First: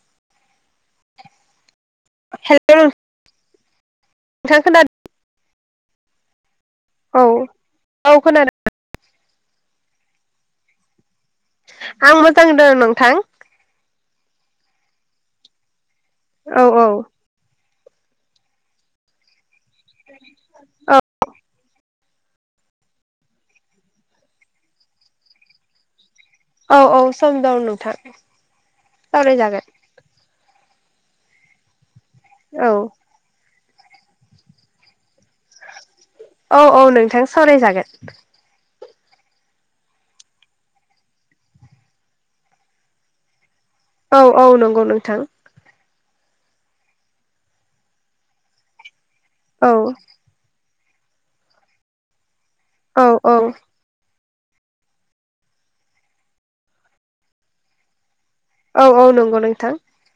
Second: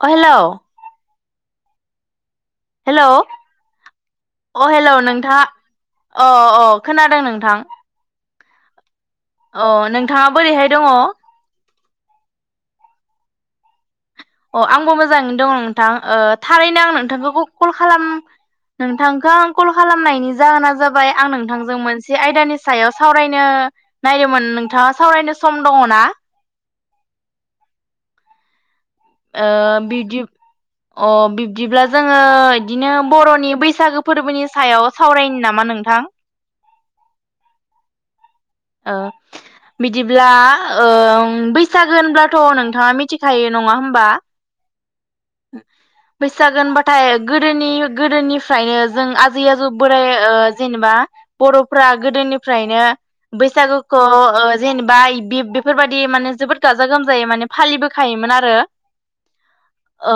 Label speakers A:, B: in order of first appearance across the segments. A: अ hello
B: hello
A: hello
B: नोंथां
A: अ hello
B: खोनादों
A: नोंथाङा अ अ खोनादों
B: औ
A: नोंथां
B: औ खोनादों
A: अ नोंथाङा बोरैहाय दङ
B: आं मोजांदों नोंथां
A: अ आंबो मोजाङैनो दङ नोंथां ओ
B: औ
A: थारैनो
B: औ
A: आं नोंथांखौ कल खालाम नोंथांखौ आ कल खालामनायनि जाहोना
B: औ
A: जाबाय आं नोंथांजों मोनसे आयदानि सायाव सावरायनो नायदोंमोन नोंथाङा सावरायनो सम दङना
B: औ औ सम दं नोंथां
A: ओ
B: सावरायजागोन
A: बिब्दि अ बिब्दिब्ला जोङो
B: औ
A: इदिनो बर'नि बैसागो फोरबोनि सायाव सावरायनि नामा नोंथां
B: औ औ नोंथां सावरायजागोन
A: ओ बिदिब्ला ओम बैसागोहोनब्लाथ' नोंथाङा मिथिखायो नङा होमबा
B: औ औ नंगौ नोंथां
A: बैसागो होनबाथाय गोदोनि गोदोनिफ्रायनो जों आ आदै आजौ
B: औ
A: बोराय ओ जेनेबा बर'फ्रा गोदोनिफ्रायनो
B: औ औ
A: बैसागो खौ ओ जेनेबा बे बेफोरबायदि माने जोबोद गाजा गोमजायै माने फालिबोखायोमोन आरो
B: औ औ नंगौ नोंथां
A: ओ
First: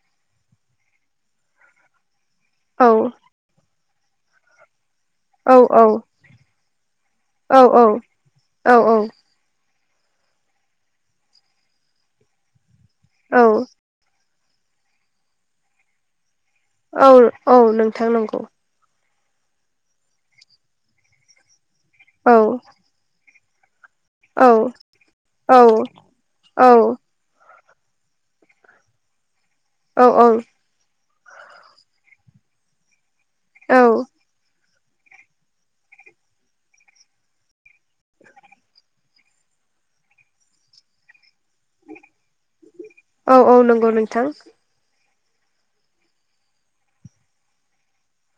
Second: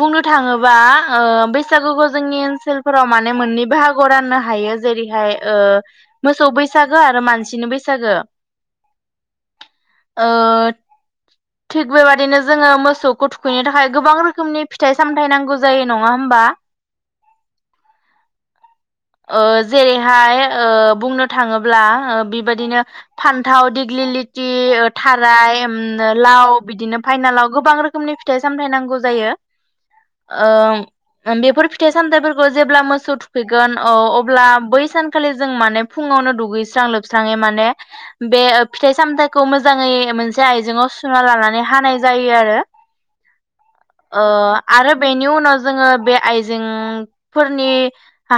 A: बुंनो थाङोबा ओ बैसागुखौ जोंनि
B: औ
A: ओनसोलफोराव माने मोननै बाहागो आव राननो हायो जेरैहाय
B: औ औ
A: मोसौ बैसागो आरो
B: औ
A: मानसिनि बैसागो
B: औ
A: ओ थिग बेबादिनो जोङो मोसौखौ
B: औ
A: थुखैनो थाखाय गोबां रोखोमनि फिथाइ सामथाइ नांगौ जायो नङा होमबा
B: औ औ नोंथां नंगौ।
A: ओ जेरैहाय ओ बुंनो थाङोब्ला ओ
B: औ
A: बेबायदिनो फान्थाव, दिग्लि
B: औ
A: लिथि, ओ
B: औ
A: थाराय, उम लाव
B: औ
A: बिदिनो फाइनालाव गोबां रोखोमनि फिथाइ सामथाइ नांगौ जायो
B: औ
A: ओ बेफोर फिथाइ सामथाइफोरखौ जेब्ला मोसौ थुखैगोन
B: औ
A: ओ अब्ला बै सान खालि जों माने फुङावनो दुगैस्रां लोबस्राङै माने बे फिथाइ सामथाइखौ मोजाङै मोनसे आयजेंआव सुना लानानै हानाय जायो आरो।
B: औ औ नंगौ नों
A: ओ आरो बेनि उनाव जोङो बे आइजेंफोरनि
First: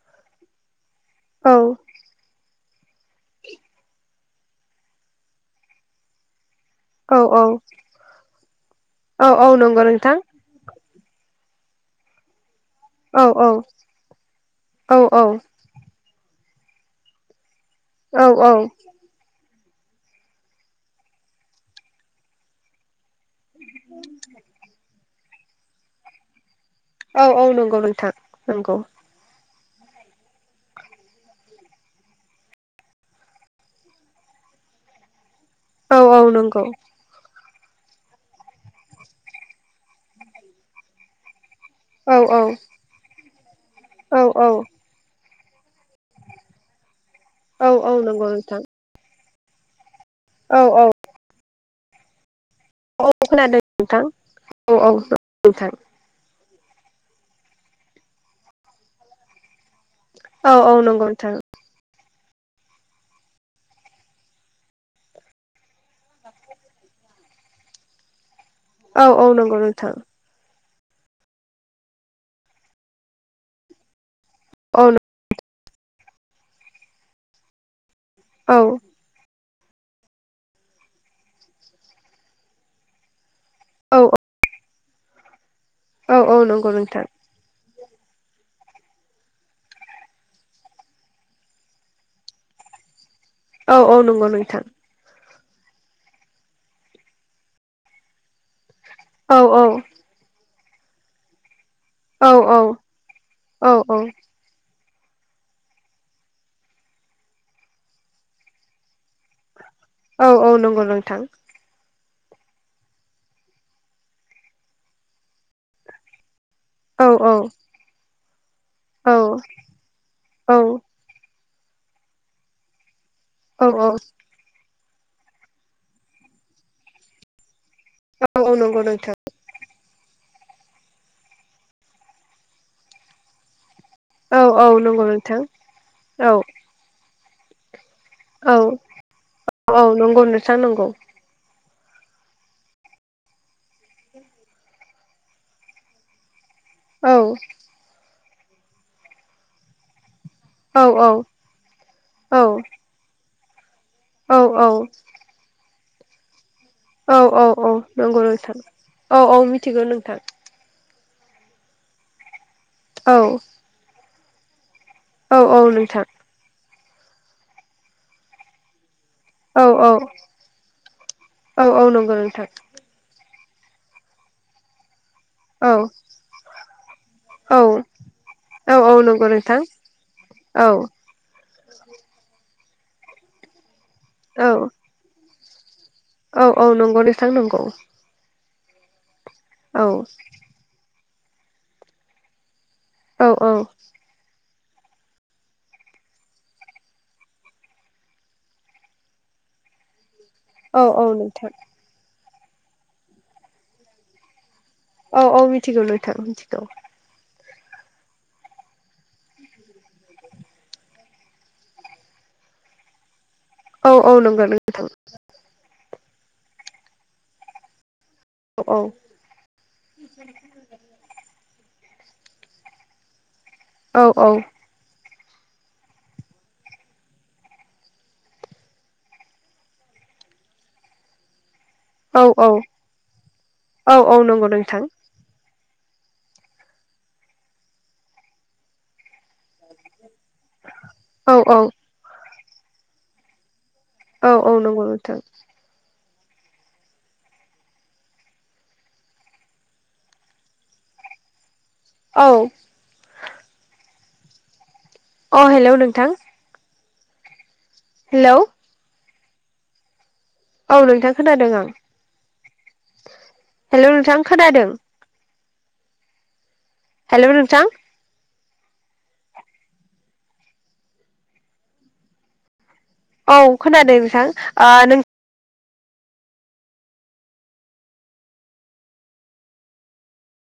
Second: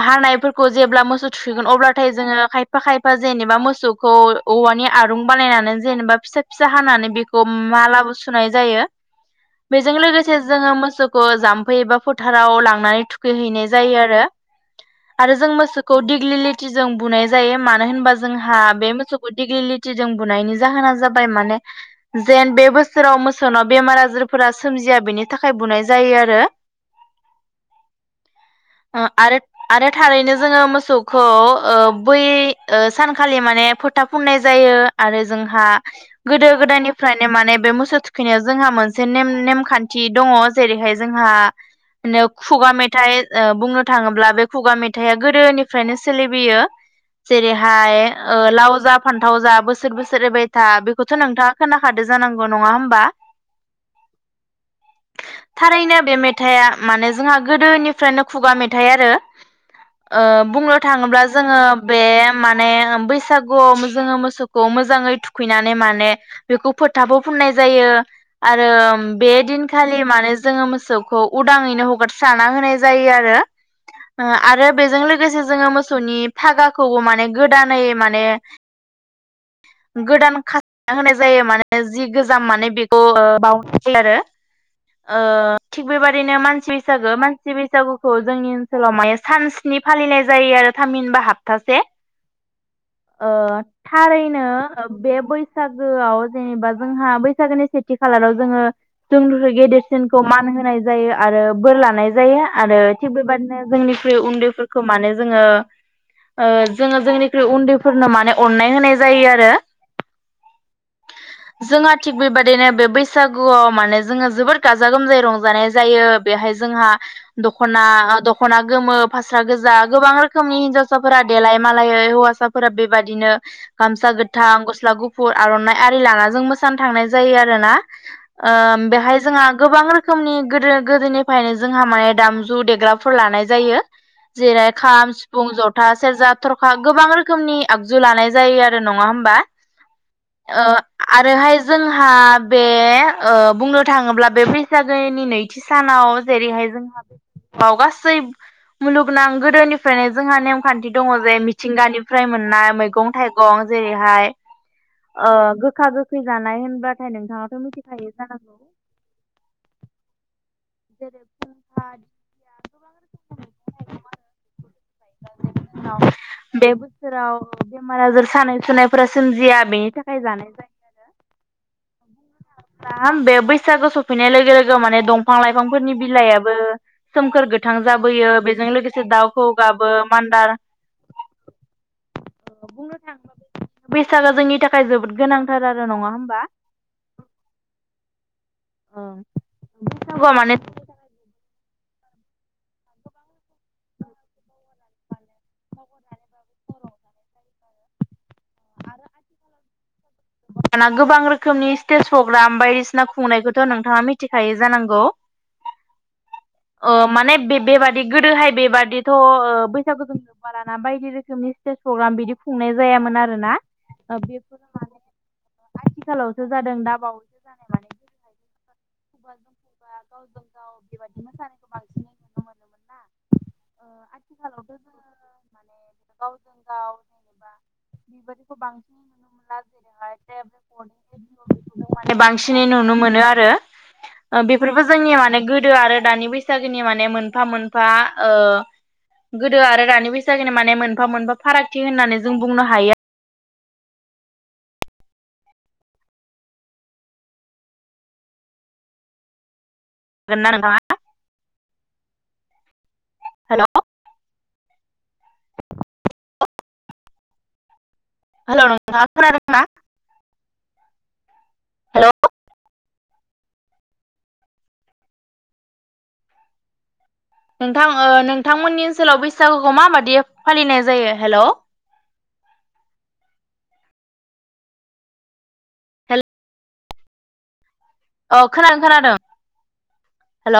A: हानायफोर खौ जेब्ला मोसौ
B: औ
A: थुखैगोन अब्लाथाय जोङो खाय फा खायफा जेनेबा मोसौखौ औवानि आरुं बानायनानै जेनेबा फिसा फिसा हानानै
B: औ
A: बेखौ मालाबो सुनाय जायो।
B: औ औ नं
A: बेजों लोगोसे जोङो मोसौखौ जाम्फै एबा फो थाराव लांनानै
B: औ औ
A: थुखैहैनाय जायो आरो।
B: औ
A: आरो जों
B: औ
A: मोसौखौ दिग्लिलिटि जों बुनाय जायो मानो होनबा
B: औ
A: जोंहा
B: औ
A: बे मोसौ दिग्लिलिथिजों बुनायनि जाहोना जाबाय माने जेन बे बो सोराव मोसौनाव बेमार आजारफोरा सोमजिया बेनि थाखाय बुनाय जायो आरो।
B: औ औ नंगौ नोंथां नंगौ।
A: ओ आरो आरो थारैनो जोङो मोसौखौ ओ बै ओ सानखालि माने फोथा फुननाय जायो आरो जोंहा
B: औ औ
A: गोदो
B: नंगौ
A: गोदायनिफ्रायनो माने बे मोसौ थुखैनायाव जोंहा मोनसे नेम नेमखान्थि दङ जेरैहाय जोंहा
B: औ
A: नो
B: औ
A: खुगा मेथाइ ओ बुंनो
B: औ
A: थाङोब्ला बे
B: औ
A: खुगा मेथाइया गोदोनि फ्रायनो सोलिबोयो
B: औ औ
A: जेरैहाय
B: नंगौ
A: ओ
B: नोंथां
A: लाव जा फान्थाव जा बोसोर बोसोर एरबाय
B: औ
A: था
B: औ
A: बेखौथ' नोंथाङा खोनाखादों जानांगौ नङा होमबा?
B: औ खोनादों नोंथां। औ औ नोंथां
A: थारैनो बे मेथाइआ माने जोंहा गोदोनिफ्रायनो खुगा मेथाइ आरो ओ
B: औ औ
A: बुंनो
B: नंगौ
A: थाङोब्ला
B: नोंथां
A: जोङो बे माने बैसागुआव जोङो मोसौखौ मोजाङै थु खैनानै माने बेखौ फोथाबो फुननाय जायो आरो
B: औ औ
A: बे
B: नंगौ नोंथां
A: दिनखालि मानोे जोङो मोसौ खौ उदाङैनो हगारस्राना होनाय जायो आरो। आरो
B: औ
A: बेजों लोगोसे जोङो मोसौनि फागाखौ माने गोदानै माने
B: औ।
A: गोदान [unintelligible] होनाय जायो माने जि गोजाम माने बेखौ
B: औ
A: [unintelligible] ओ थिग
B: औ औ
A: बेबादिनो
B: नंगौ
A: मानसि
B: नोंथां
A: बैसागो मान सि बैसागुखौ जोंनि ओनसोलाव माने सान स्नि फालिनाय जायो आरो थामहिनबा हाबथासे। ओ
B: औ औ नंगौ
A: थारैनो
B: नोंथां
A: ओ बे बैसागोआव जेनेबा जोंहा बैसागोनि सेथि खालाराव जोङो
B: औ
A: जोंनिख्रुय
B: औ
A: गेदेरसिनखौ मान होनाय जायो आरो बोर लानाय
B: औ
A: जायो
B: औ
A: आरो थिग बेबायदिनो
B: औ
A: जोंनिख्रुय उन्दैफोर खौ माने जोङो ओ जोङो जोंनिख्रुइ उन्दैफोरनो माने अननाय होनाय जायो आरो।
B: औ औ नंगौ नोंथां।
A: जोंहा थिग बेबायदिनो बे बैसागुआव माने जोङो जोबोर गाजा गोमजायै रंजानाय जायो बेहाय जोंहा
B: औ औ
A: दख'ना दख'ना गोमो
B: औ
A: फास्रा गोजा गोबां
B: औ
A: रोखोमनि हिनजाव साफोरा देलाय मालायै हौवासाफोरा बेबायादिनो
B: औ
A: गामसा [unintelligible] गोथां गस्ला गुफुर आर'नाइ आरि लानााजों मोसानो थांनाय जायो आरोना। ओ
B: नंगौ नोंथां
A: बेहाय जोंहा गोबां [unintelligible] रोखोमनि गोदो गोदोनिफ्रायनो जोंहा माने दामजु देग्राफोर लानाय जायो।
B: औ औ
A: [inaudible]
B: नंगौ
A: खाम
B: नोंथां
A: सिफुं जथा
B: औ
A: सेरजा थरखा गोबां रोखोमनि आगजु लानाय
B: औ
A: जायो आरो नङा होमबा?
B: औ नंगौ नोंथां
A: ओ
B: नंगौ
A: आरोहाय जोंहा बे ओ बुंनो थाङोब्ला बे बैसागोनि नैथि सानाव जेरैहाय जों
B: औ
A: [inaudible] गासै मुलुगनां गोदोनिफ्रायनो जोंहा नेम
B: औ
A: खान्थि दं
B: औ
A: जे मिथिंगानिफ्राइ
B: औ
A: मोननाय मैगं अ जेरैहाय
B: औ औ
A: ओ गोखा गोखै जानाय होनबा
B: औ-औ-औ नंगौ नोंथां औ-औ मिथिगौ नोंथां
A: [inaudible]
B: औ औ
A: औ
B: नोंथां
A: बे बोसोराव बेमार आजार सानाय सुनाय फोरा
B: औ
A: सोमजिया
B: औ
A: बेनि थाखाय जानाय जायो। आरो
B: औ औ नंगौ नोंथां।
A: होम बे बैसागो सफैनाय लोगो लोगो माने दंफां
B: औ
A: लाइफांफोरनि बिलाइयाबो सोमखोर गोथां
B: औ
A: जाबोयो बेजों
B: औ औ
A: लोगोसे
B: नंगौ
A: दाउखौवौ
B: नोंथां
A: गाबो मान्दार
B: औ
A: बुंनो थाङोब्ला बे बैसागुआ
B: औ
A: जोंनि थाखाय जोबोद गोनांथार आरो नङा होमबा
B: औ औ नंगौ नोथां नंगौ। औ
A: बैसागुआ माने
B: औ औ
A: आरो आसिन काथि
B: औ
A: [unintelligible]
B: औ
A: गोबां
B: नोंथां
A: रोखोमनि स्टेज प्रग्राम बायदिसिना खुंनायखौथ' नोंथाङा मिथिखायो जानांगौ।
B: औ औ मिथिगौ नोथां मिथिगौ।
A: अ माने बे बेबादि गोदोहाय बेबादिथ' ओ बैसागु जो बाराना बायदि रोखोमनि स्टेज प्रग्राम बिदि खुंनाय जायामोन आरो ना।
B: औ औ नंगौ नोंथां।
A: आथिखालावसो जादों दाबाव
B: औ औ
A: खुगा गावजों गाव बेबादि मोसानायखौ बांसिनै नुनो मोनोमोन ना ओ
B: औ औ।
A: आथिखालावथ' जोङो माने गावजों गाव जेनेबा बिबादिखौ बांसिनै माने
B: औ औ
A: बांसिनै नुनो मोनो आरो
B: औ औ
A: ओ
B: नंगौ
A: बेफोरबो
B: नोंथां
A: जोंनिया माने गोदो आरो दानि बैसागोनि माने मोनफा मोनफा ओ गोदो आरो रानि बैसागोनि माने मोनफा
B: औ
A: मोनफा
B: औ
A: फारागथि होननानै जों बुंनो हायो।
B: औ औ नंगौ नोंथां।
A: [unintelligible]
B: औ
A: हेलौ
B: अ हेलौ नोंथां। हेलौ
A: हेल' नोंथां खोनादोंना?
B: औव नोंथां खोनादों आं
A: हेलौ
B: हेल' नोंथां खोनादों?
A: नोंथां ओ नोंथांमोननि ओनसोलाव बैसागुखौ माबायदि फालिनाय जायो हेल'।
B: औ खोनादों नोंथां ओ नों
A: हेल औ खोनादों खोनादों। हेल'